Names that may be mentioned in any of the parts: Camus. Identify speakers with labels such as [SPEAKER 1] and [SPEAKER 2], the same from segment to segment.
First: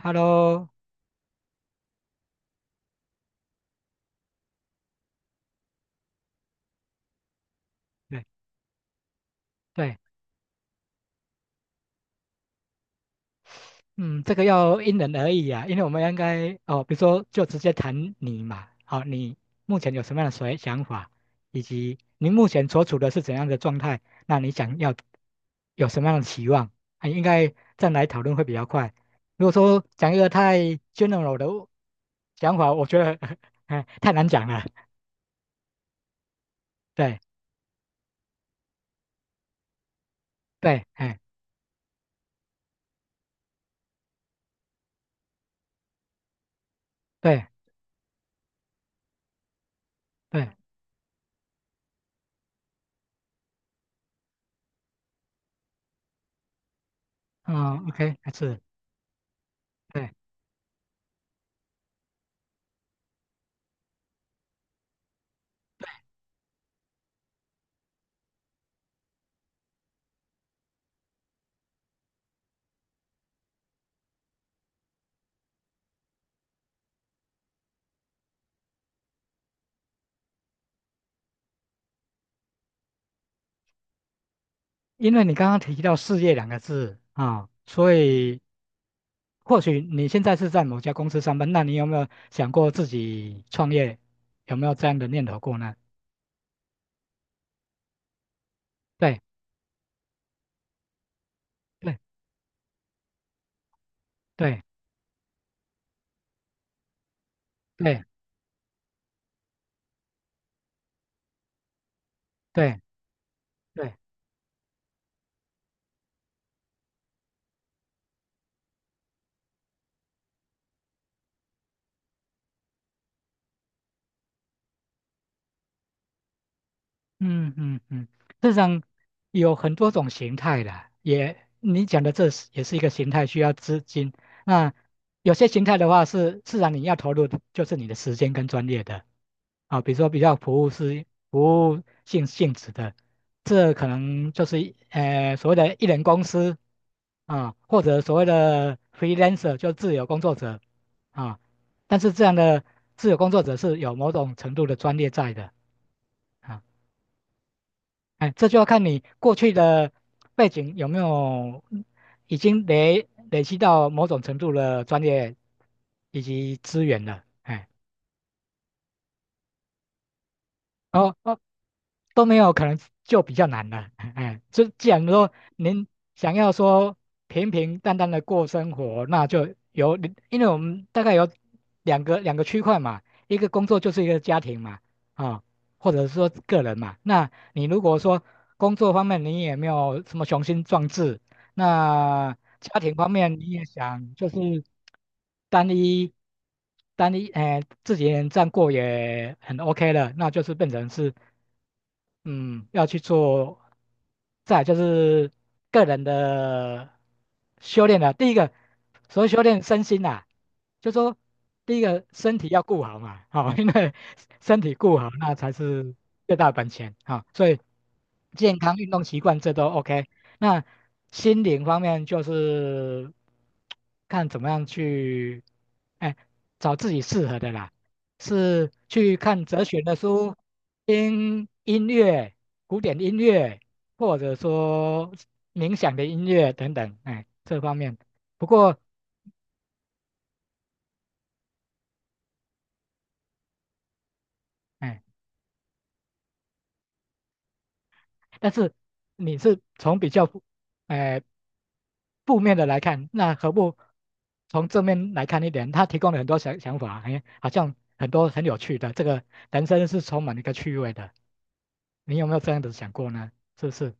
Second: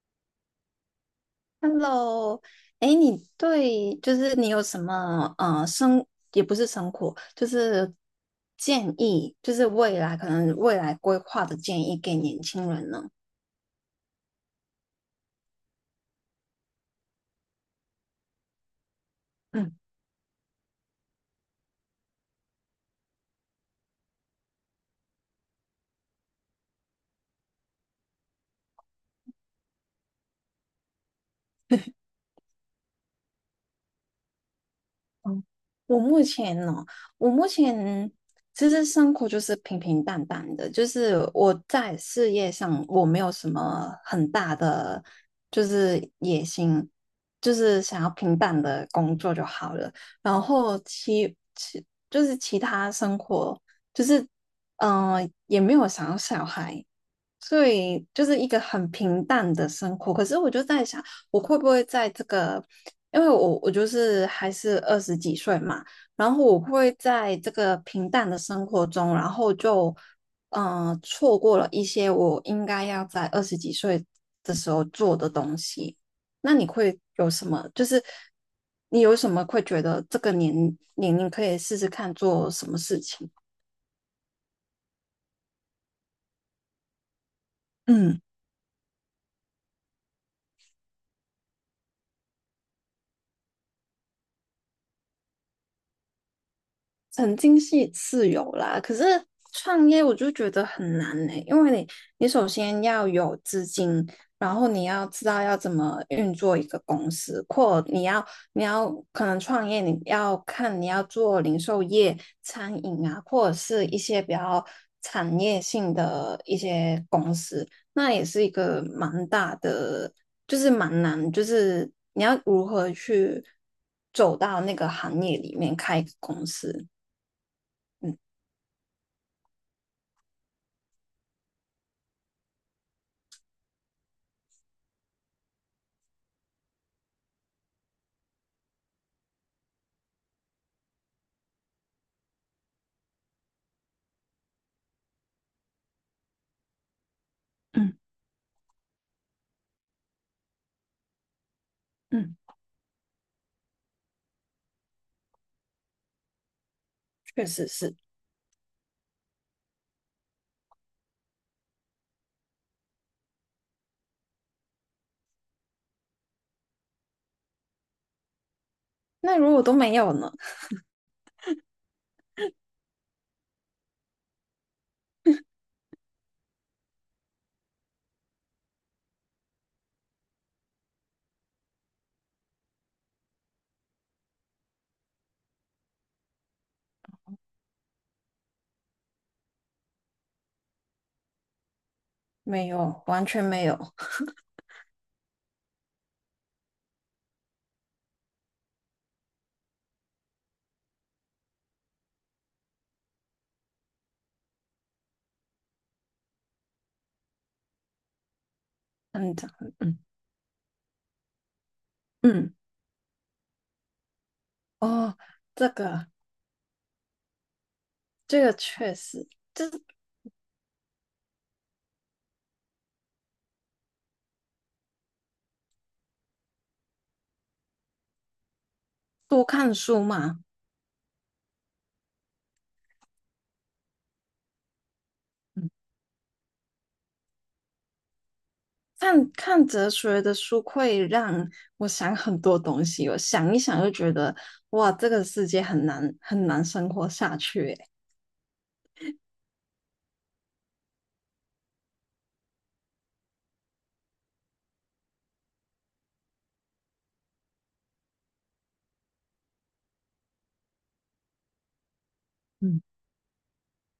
[SPEAKER 1] Hello，
[SPEAKER 2] Hello，哎，你对就是你有什么也不是生活，就是
[SPEAKER 1] 对
[SPEAKER 2] 建议，就是
[SPEAKER 1] 对，
[SPEAKER 2] 未来可能未来规划的建议给年轻人呢？
[SPEAKER 1] 嗯，这个要因人而异啊。因为我们应该哦，比如说就直接谈你嘛，好、你
[SPEAKER 2] 嗯，
[SPEAKER 1] 目前有什么样的所想法，以及你目前所处的是怎样的状态，那你想要有什么样的期望，啊，应该这样来讨论会比较快。如果说讲一个太 general 的 想法，我觉得 哎太难讲了。
[SPEAKER 2] 嗯，我目前呢，
[SPEAKER 1] 对
[SPEAKER 2] 我目前其实生活就是平平淡淡的，
[SPEAKER 1] 对，
[SPEAKER 2] 就
[SPEAKER 1] 哎
[SPEAKER 2] 是我在事业上我没有什么很大的就是野心，
[SPEAKER 1] 对
[SPEAKER 2] 就是想要平淡的工作就好了。然
[SPEAKER 1] 对，
[SPEAKER 2] 后就是其他生活，就是也没有想要小孩，所
[SPEAKER 1] 嗯
[SPEAKER 2] 以
[SPEAKER 1] ，OK，
[SPEAKER 2] 就
[SPEAKER 1] 还
[SPEAKER 2] 是一个
[SPEAKER 1] 是。
[SPEAKER 2] 很平淡的生
[SPEAKER 1] 对
[SPEAKER 2] 活。可是我就在想，我会不会在这个，因为我就是还是二十几岁嘛，然后我会在这个平淡的生活中，然后就嗯、错过了一些我应该要在二十几岁的时候做的东西。那你会有什么？就是你有什么会觉得这个年龄可以试试看做什么事情？
[SPEAKER 1] 因为你刚刚提到事业两个字啊，所
[SPEAKER 2] 嗯。
[SPEAKER 1] 以或许你现在是在某家公司上班，那你有没有想过自己创业？有没有这样的念头过呢？
[SPEAKER 2] 曾经是自由啦，可是
[SPEAKER 1] 对
[SPEAKER 2] 创业我就觉得很难呢、因为你
[SPEAKER 1] 对
[SPEAKER 2] 你首先要有资金，然
[SPEAKER 1] 对
[SPEAKER 2] 后你要知道要怎么运作一个公司，或
[SPEAKER 1] 对
[SPEAKER 2] 你要可能创业，你要看你要做零售业、餐
[SPEAKER 1] 对
[SPEAKER 2] 饮啊，或者是
[SPEAKER 1] 对
[SPEAKER 2] 一些比较产业性的一些公司，那也是一个蛮大的，就是蛮难，就是你要如何去走到那个行业里面开一个公司。
[SPEAKER 1] 嗯嗯嗯，
[SPEAKER 2] 嗯
[SPEAKER 1] 市场有很多种形态的，也你讲的这是也是一个形态，需要资金。那有些形态的话是自然你要投入的就是你的时间跟专业的啊，比如说比较服务是服务性质的，这可能就是所谓的艺人公司啊，或
[SPEAKER 2] 嗯
[SPEAKER 1] 者所谓的 freelancer 就自由工作者啊，但是这样
[SPEAKER 2] 嗯，
[SPEAKER 1] 的自由工作者是有某种程度的专业在的。啊。
[SPEAKER 2] 确实是。
[SPEAKER 1] 哎，这就要看你过去的背景有没有已经累积到某种程度的专业以及资源了。哎，
[SPEAKER 2] 那如果都没有呢？
[SPEAKER 1] 哦哦，都没有，可能就比较难了。哎，就既然说您想要说平平淡淡的过生活，那就有，因为我们大概有两个区块嘛，一个工作就是一个家庭嘛，啊、或者是说个人嘛。那你如果说工作方面你也没有什么雄心壮志，那
[SPEAKER 2] 没
[SPEAKER 1] 家庭
[SPEAKER 2] 有，
[SPEAKER 1] 方
[SPEAKER 2] 完
[SPEAKER 1] 面
[SPEAKER 2] 全
[SPEAKER 1] 你也
[SPEAKER 2] 没有。
[SPEAKER 1] 想就是单一单一，哎、自己一个人这样过也很 OK 了，那就是变成是。嗯，要去做，再来就是个人的修炼了。第一个，所谓
[SPEAKER 2] 嗯
[SPEAKER 1] 修炼身
[SPEAKER 2] 嗯
[SPEAKER 1] 心啊，就说第一个身体
[SPEAKER 2] 嗯，
[SPEAKER 1] 要顾好嘛，好、因为身体顾好，
[SPEAKER 2] 哦，
[SPEAKER 1] 那才
[SPEAKER 2] 这
[SPEAKER 1] 是
[SPEAKER 2] 个
[SPEAKER 1] 最大的本钱啊、所以
[SPEAKER 2] 这个
[SPEAKER 1] 健康、运
[SPEAKER 2] 确
[SPEAKER 1] 动习
[SPEAKER 2] 实，
[SPEAKER 1] 惯这都
[SPEAKER 2] 就是
[SPEAKER 1] OK。那心灵方面就是看怎么样去，哎，找自己适合的啦。是去看
[SPEAKER 2] 多
[SPEAKER 1] 哲
[SPEAKER 2] 看
[SPEAKER 1] 学的
[SPEAKER 2] 书
[SPEAKER 1] 书，
[SPEAKER 2] 嘛。
[SPEAKER 1] 听音乐、古典音乐，或者说
[SPEAKER 2] 嗯，
[SPEAKER 1] 冥想的音乐等等，哎，这方面。不过，
[SPEAKER 2] 看看哲学的书会让我想很多东西，我想一想就觉得，哇，
[SPEAKER 1] 哎，
[SPEAKER 2] 这个世界很难很难生活下去欸。
[SPEAKER 1] 但是你是从比较负，哎，负面的来看，那何不从正面来看一点？他提供了很多想法，哎，好像很多很有趣的，这个人生是充满一个趣味的。你有没有这样子
[SPEAKER 2] 嗯
[SPEAKER 1] 想过呢？是不是？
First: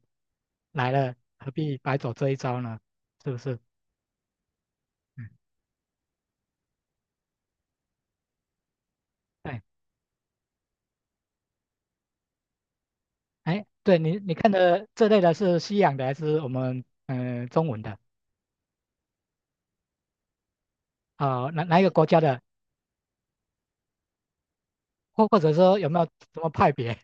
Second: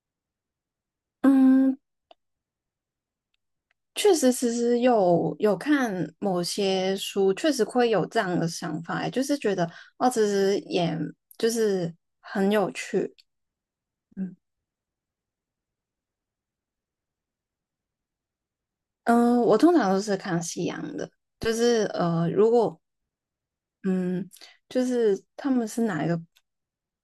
[SPEAKER 1] 来了，何
[SPEAKER 2] 嗯，
[SPEAKER 1] 必白走这一招呢？是不是？
[SPEAKER 2] 确实，其实
[SPEAKER 1] 嗯
[SPEAKER 2] 有看某些书，确实会有这样的想法欸，就是觉
[SPEAKER 1] 哎
[SPEAKER 2] 得哦，其实也就是很有趣。
[SPEAKER 1] 哎，对你
[SPEAKER 2] 嗯
[SPEAKER 1] 看的这类的是西洋的还是我们中文的
[SPEAKER 2] 嗯、我通常都是看西洋的，
[SPEAKER 1] 啊、
[SPEAKER 2] 就
[SPEAKER 1] 哪一
[SPEAKER 2] 是
[SPEAKER 1] 个国家的，
[SPEAKER 2] 如果嗯，就是
[SPEAKER 1] 或或
[SPEAKER 2] 他
[SPEAKER 1] 者
[SPEAKER 2] 们
[SPEAKER 1] 说
[SPEAKER 2] 是
[SPEAKER 1] 有没有
[SPEAKER 2] 哪一个
[SPEAKER 1] 什么派别？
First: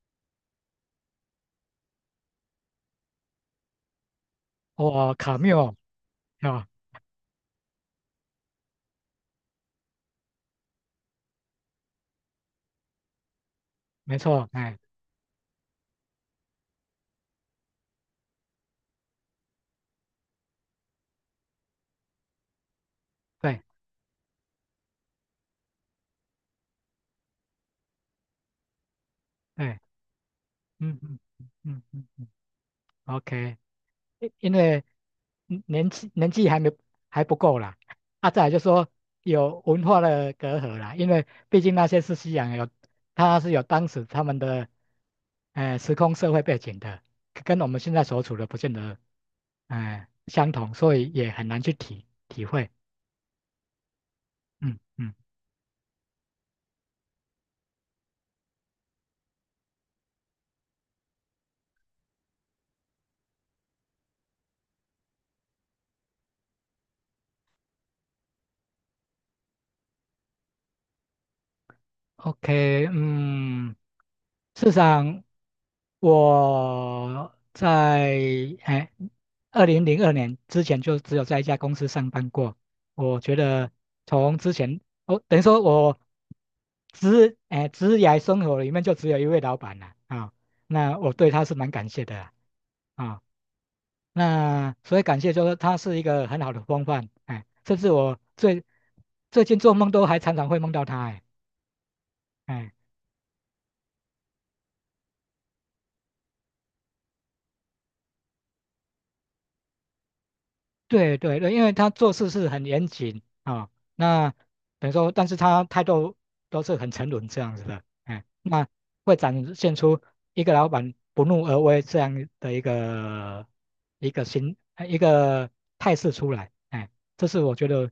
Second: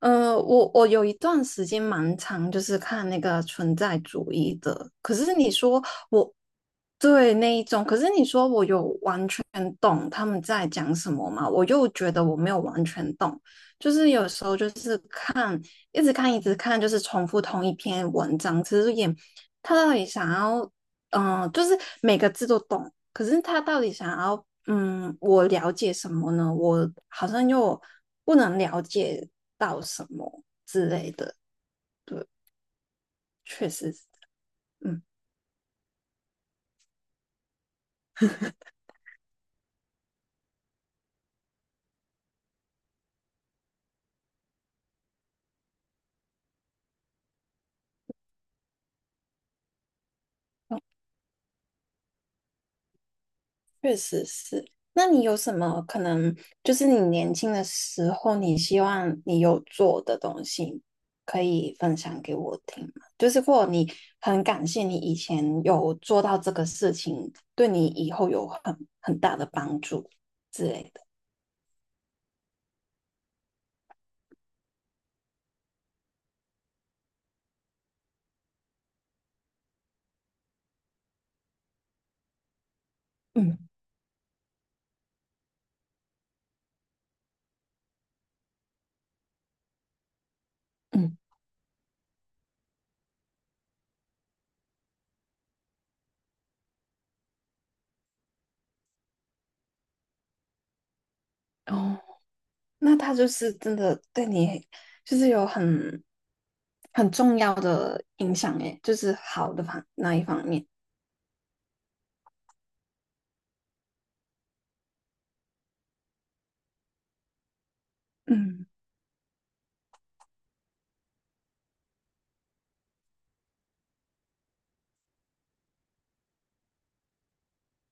[SPEAKER 2] 呃，我有一段时间蛮长，就是看那个存在主义的。
[SPEAKER 1] 哦，
[SPEAKER 2] 可是
[SPEAKER 1] 卡
[SPEAKER 2] 你
[SPEAKER 1] 缪
[SPEAKER 2] 说我
[SPEAKER 1] 啊、
[SPEAKER 2] 对那一种，可是你说我有完全懂他们在讲什么嘛？我又觉得我没有完全懂，就是
[SPEAKER 1] 没
[SPEAKER 2] 有时
[SPEAKER 1] 错，
[SPEAKER 2] 候就
[SPEAKER 1] 哎，
[SPEAKER 2] 是看，一直看，一直看，就是重复同一篇文章，其实也他到底想要就是每个字都懂，可是
[SPEAKER 1] 对
[SPEAKER 2] 他到底想要，我了解什么呢？我好像又不能了解
[SPEAKER 1] 对，
[SPEAKER 2] 到什么之
[SPEAKER 1] 嗯
[SPEAKER 2] 类
[SPEAKER 1] 嗯
[SPEAKER 2] 的。
[SPEAKER 1] 嗯嗯嗯
[SPEAKER 2] 对，
[SPEAKER 1] 嗯，OK。
[SPEAKER 2] 确实是，
[SPEAKER 1] 因为
[SPEAKER 2] 嗯，
[SPEAKER 1] 年纪还不够啦，啊，再来就说有文化的隔阂啦，因为毕竟那些是西洋有，他是有当时他们的，时空社会背景的，跟我们现在所处的不见得，相同，所以也很难去体会，
[SPEAKER 2] 确实是。
[SPEAKER 1] 嗯
[SPEAKER 2] 那
[SPEAKER 1] 嗯。
[SPEAKER 2] 你有什么可能，就是你年轻的时候，你希望你有做的东西，可以分享给我听吗？就是或者你很感谢你以前有做到这个事情，对你以后有很大的帮助之类的。
[SPEAKER 1] OK，事实上我在哎2002年之前就只有在一家公司上班过。我觉
[SPEAKER 2] 嗯。
[SPEAKER 1] 得从之前，哦，等于说我职涯生活里面就只有一位老板了啊，那我
[SPEAKER 2] 嗯，
[SPEAKER 1] 对他是蛮感谢的啦啊。那所以感谢就是他是一个很好的风范，哎，甚至我最近做梦都还常常会梦到他，哎。
[SPEAKER 2] 哦，
[SPEAKER 1] 哎
[SPEAKER 2] 那他就是真的对你，就是有很重要的影响诶，就是好的方那一方面，
[SPEAKER 1] 对对对，因为他做事是很严谨啊、那等于说，但是他态度都是很沉稳这样子的，哎，那
[SPEAKER 2] 嗯，
[SPEAKER 1] 会展现出一个老板不怒而威这样的一个态势出来，哎，这是我觉得，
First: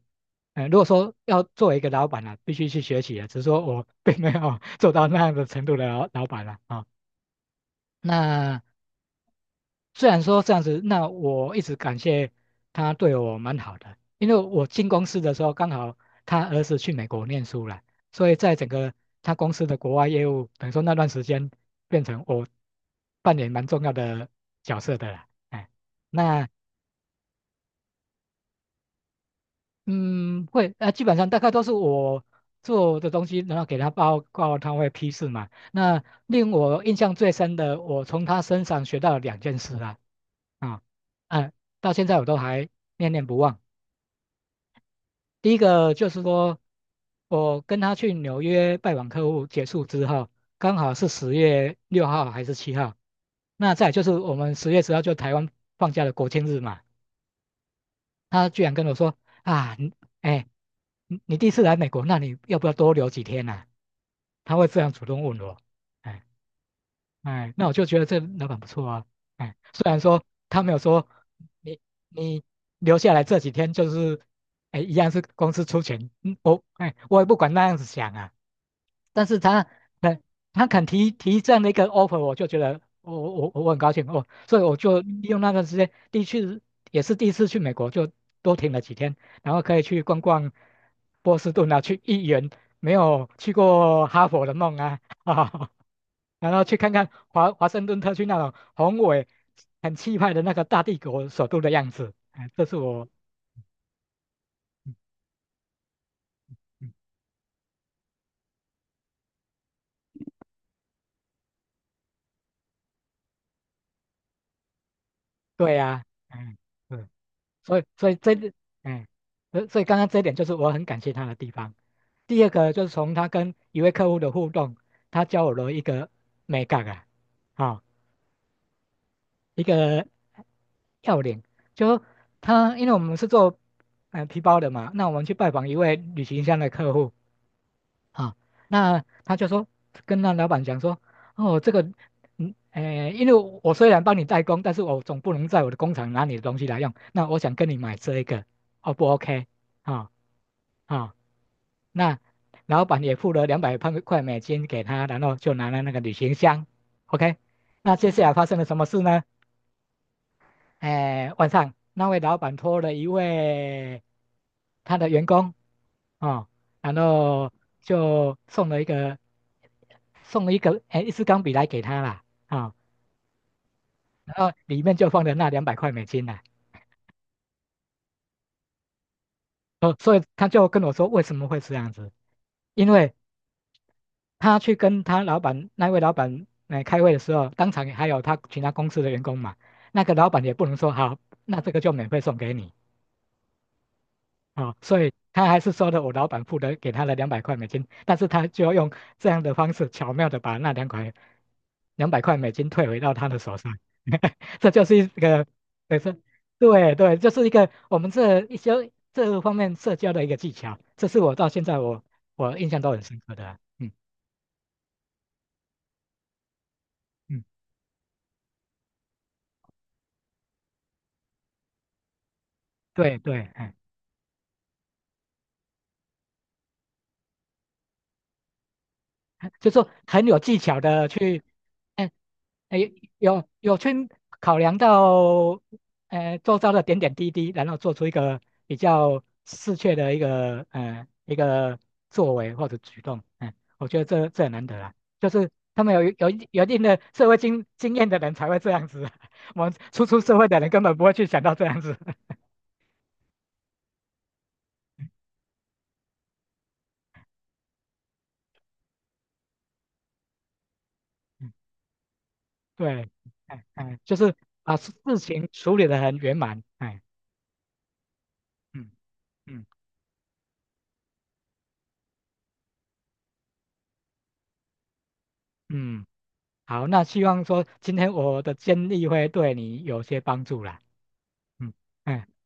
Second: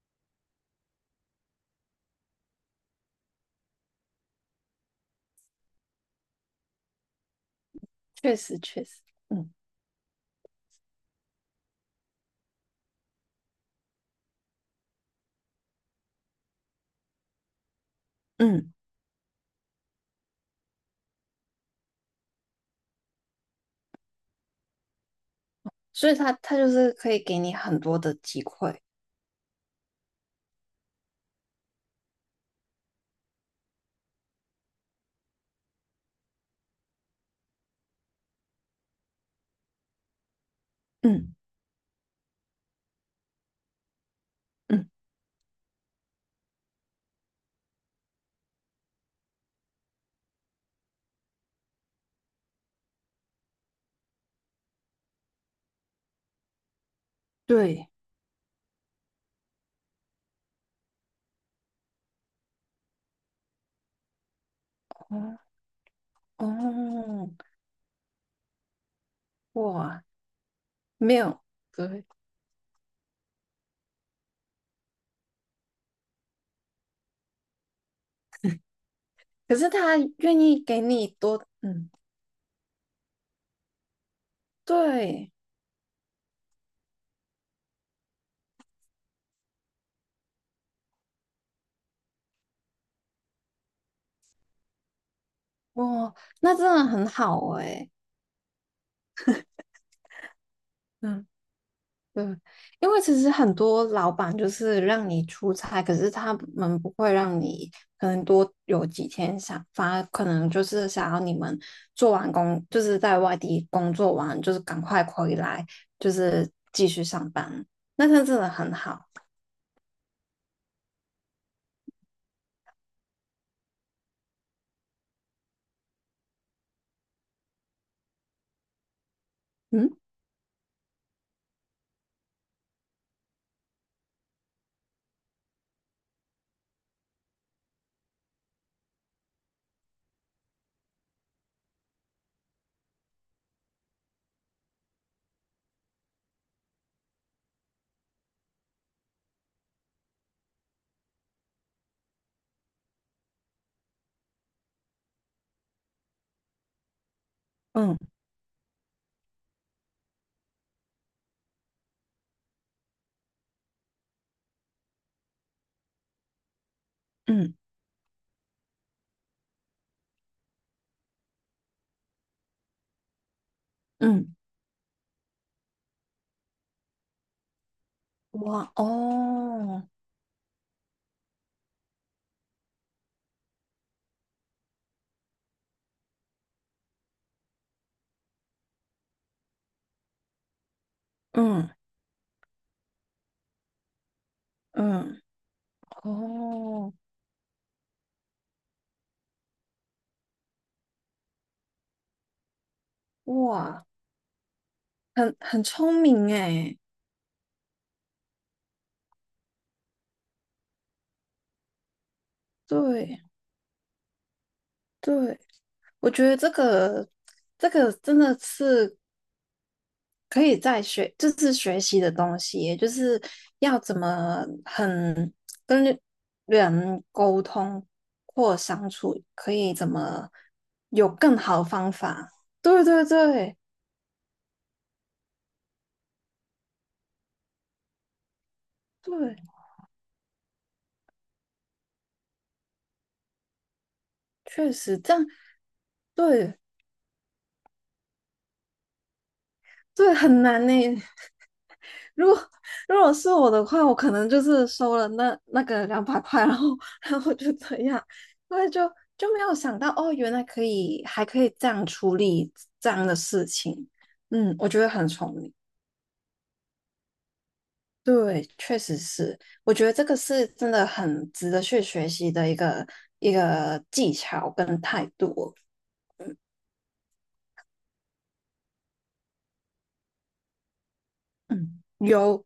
[SPEAKER 1] 哎，如果说要作为一个老板啊，必须去学习啊。只是说我并没有 做到那样的程度的老板了啊、
[SPEAKER 2] 确实
[SPEAKER 1] 那
[SPEAKER 2] 确实，嗯
[SPEAKER 1] 虽然说这样子，那我一直感谢他对我蛮好的，因为我进公司的时候刚好他儿子去美国念书了，所以在整
[SPEAKER 2] 嗯，
[SPEAKER 1] 个他公司的国外业务，等于说那段时间变成我扮演蛮重要的角色的了。哎，
[SPEAKER 2] 所以他
[SPEAKER 1] 那
[SPEAKER 2] 他就是可以给你很多的机会，
[SPEAKER 1] 基本上大概都是我做的东西，然后给他报告，他会批示嘛。那令我印象最深的，我从他身上学到了两件事啦，啊，
[SPEAKER 2] 嗯
[SPEAKER 1] 嗯、到现在我都还念念不忘。
[SPEAKER 2] 嗯，
[SPEAKER 1] 第一个就是说，我跟他去纽约拜访客户结束之后，刚好是10月6号还是7号，那再来就是我们10月10号就台湾放假的国庆日嘛。
[SPEAKER 2] 对，
[SPEAKER 1] 他居然跟我说啊，你哎，你你第一次来美国，那你要不要多留几天呢、啊他会这样主动
[SPEAKER 2] 哦
[SPEAKER 1] 问我，哎
[SPEAKER 2] 哦，
[SPEAKER 1] 哎，那我就觉得这老板不错啊。哎，虽然
[SPEAKER 2] 哇，
[SPEAKER 1] 说他没有说
[SPEAKER 2] 没有，
[SPEAKER 1] 你
[SPEAKER 2] 对，
[SPEAKER 1] 你留下来这几天就是，哎，一样是公司出钱，我也不管那样子想啊。但是
[SPEAKER 2] 可
[SPEAKER 1] 他
[SPEAKER 2] 是他
[SPEAKER 1] 肯
[SPEAKER 2] 愿意
[SPEAKER 1] 他
[SPEAKER 2] 给
[SPEAKER 1] 肯
[SPEAKER 2] 你
[SPEAKER 1] 提提
[SPEAKER 2] 多，
[SPEAKER 1] 这样的一个
[SPEAKER 2] 嗯，
[SPEAKER 1] offer，我就觉得我很高兴哦，所以我就利
[SPEAKER 2] 对，
[SPEAKER 1] 用那段时间，第一次也是第一次去美国，就多停了几天，然后可以去逛逛波士顿啊，去一圆没有去过哈佛的梦啊，
[SPEAKER 2] 哇，
[SPEAKER 1] 然
[SPEAKER 2] 那
[SPEAKER 1] 后
[SPEAKER 2] 真
[SPEAKER 1] 去
[SPEAKER 2] 的
[SPEAKER 1] 看
[SPEAKER 2] 很
[SPEAKER 1] 看
[SPEAKER 2] 好
[SPEAKER 1] 华华盛
[SPEAKER 2] 诶，
[SPEAKER 1] 顿特区那种宏伟、很气派的那个大帝
[SPEAKER 2] 嗯。
[SPEAKER 1] 国首都的样子。
[SPEAKER 2] 嗯，
[SPEAKER 1] 哎，这是
[SPEAKER 2] 因为
[SPEAKER 1] 我，
[SPEAKER 2] 其实很多老板就是
[SPEAKER 1] 嗯
[SPEAKER 2] 让你出差，可是他们不
[SPEAKER 1] 嗯，
[SPEAKER 2] 会让你可能多有几天想，反而可能就是想要你们做完工，就是在外地工作完，就是赶快回来，
[SPEAKER 1] 对呀、
[SPEAKER 2] 就是
[SPEAKER 1] 嗯，
[SPEAKER 2] 继续
[SPEAKER 1] 嗯，
[SPEAKER 2] 上班。
[SPEAKER 1] 所以
[SPEAKER 2] 那
[SPEAKER 1] 所以
[SPEAKER 2] 他
[SPEAKER 1] 这，
[SPEAKER 2] 真的很好，
[SPEAKER 1] 哎，所以刚刚这一点就是我很感谢他的地方。第二个就是从他跟一位客户的互动，他教我了一个美感啊，啊、一
[SPEAKER 2] 嗯
[SPEAKER 1] 个要领，就说他因为我们是做皮包的嘛，那我们去拜访一位旅行箱的客户。啊，那他就说跟那老板讲说，哦，这个，因为我虽然帮你代工，但是我总不能在我的工厂拿你的东西来用，那我想跟你买这一个，O 不 OK？啊啊，那老板也付了两百块美金给他，然后就拿了那个旅行箱，OK？那
[SPEAKER 2] 嗯
[SPEAKER 1] 接下来发生了什么事呢？诶，晚上那位老板托了一位。他的员工啊、然后
[SPEAKER 2] 嗯
[SPEAKER 1] 就送了一个送了一个哎一支钢笔来给他啦啊、
[SPEAKER 2] 嗯，
[SPEAKER 1] 然后里面就放了那两百块美金啦。
[SPEAKER 2] 哇哦，
[SPEAKER 1] 哦，所以他就跟我说为什么会这样子，因为他去跟他老板那位老板来开会的时候，当场还有他其他公司的员工嘛，那个老板也不能说好，那这
[SPEAKER 2] 嗯
[SPEAKER 1] 个就免费送给你啊、所以
[SPEAKER 2] 嗯
[SPEAKER 1] 他还是说的，我老板付的给
[SPEAKER 2] 哦，
[SPEAKER 1] 他的两百块美金，但是他就要用这样的方式巧妙的把那两百块美金退回到他的手上，
[SPEAKER 2] 哇，
[SPEAKER 1] 这就是一
[SPEAKER 2] 很
[SPEAKER 1] 个，
[SPEAKER 2] 很
[SPEAKER 1] 对，
[SPEAKER 2] 聪
[SPEAKER 1] 这
[SPEAKER 2] 明诶，
[SPEAKER 1] 对对，就是一个我们这一些这方面社交的一个技巧，这是我到现在我印象都很深
[SPEAKER 2] 对。
[SPEAKER 1] 刻的啊嗯
[SPEAKER 2] 对，我觉得这个
[SPEAKER 1] 嗯，
[SPEAKER 2] 这个真的是可以在学，就是学习的东西耶就
[SPEAKER 1] 对
[SPEAKER 2] 是
[SPEAKER 1] 对，嗯。
[SPEAKER 2] 要怎么很跟人沟通或相处，可
[SPEAKER 1] 就
[SPEAKER 2] 以
[SPEAKER 1] 是说
[SPEAKER 2] 怎
[SPEAKER 1] 很
[SPEAKER 2] 么
[SPEAKER 1] 有技巧的
[SPEAKER 2] 有更
[SPEAKER 1] 去，
[SPEAKER 2] 好的方
[SPEAKER 1] 哎、
[SPEAKER 2] 法。
[SPEAKER 1] 哎、
[SPEAKER 2] 对对
[SPEAKER 1] 有
[SPEAKER 2] 对
[SPEAKER 1] 有去考量到，周遭的点点滴滴，然后做出一个比较
[SPEAKER 2] 对，
[SPEAKER 1] 适切的一个，一个作为或者举动，我觉得这很难
[SPEAKER 2] 确
[SPEAKER 1] 得啊，
[SPEAKER 2] 实这样，
[SPEAKER 1] 就是他们有有
[SPEAKER 2] 对
[SPEAKER 1] 有一定的社会经验的人才会这样子，我们初
[SPEAKER 2] 对
[SPEAKER 1] 出社
[SPEAKER 2] 很
[SPEAKER 1] 会的
[SPEAKER 2] 难
[SPEAKER 1] 人
[SPEAKER 2] 呢。
[SPEAKER 1] 根本不会去想到这样子，
[SPEAKER 2] 如果如果是我的话，我可能就是收了那个200块，然后就这样，因为就没有想到哦，原来可以还 可
[SPEAKER 1] 嗯
[SPEAKER 2] 以这样处理这样
[SPEAKER 1] 对，
[SPEAKER 2] 的事
[SPEAKER 1] 哎
[SPEAKER 2] 情。
[SPEAKER 1] 哎，就是
[SPEAKER 2] 嗯，我
[SPEAKER 1] 把
[SPEAKER 2] 觉得
[SPEAKER 1] 事
[SPEAKER 2] 很聪
[SPEAKER 1] 情
[SPEAKER 2] 明。
[SPEAKER 1] 处理得很圆满，哎，
[SPEAKER 2] 对，确
[SPEAKER 1] 嗯
[SPEAKER 2] 实是，
[SPEAKER 1] 嗯
[SPEAKER 2] 我觉得这个是真的很值得去学习的一个技巧跟态度哦
[SPEAKER 1] 嗯。好，那希望说今天我的建议会对你有些帮助啦。嗯
[SPEAKER 2] 嗯，
[SPEAKER 1] 嗯
[SPEAKER 2] 有，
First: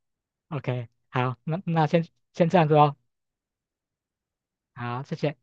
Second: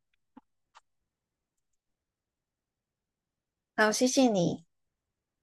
[SPEAKER 1] ，OK，好，那那先这样子哦。
[SPEAKER 2] 好，谢谢你。
[SPEAKER 1] 好，谢谢。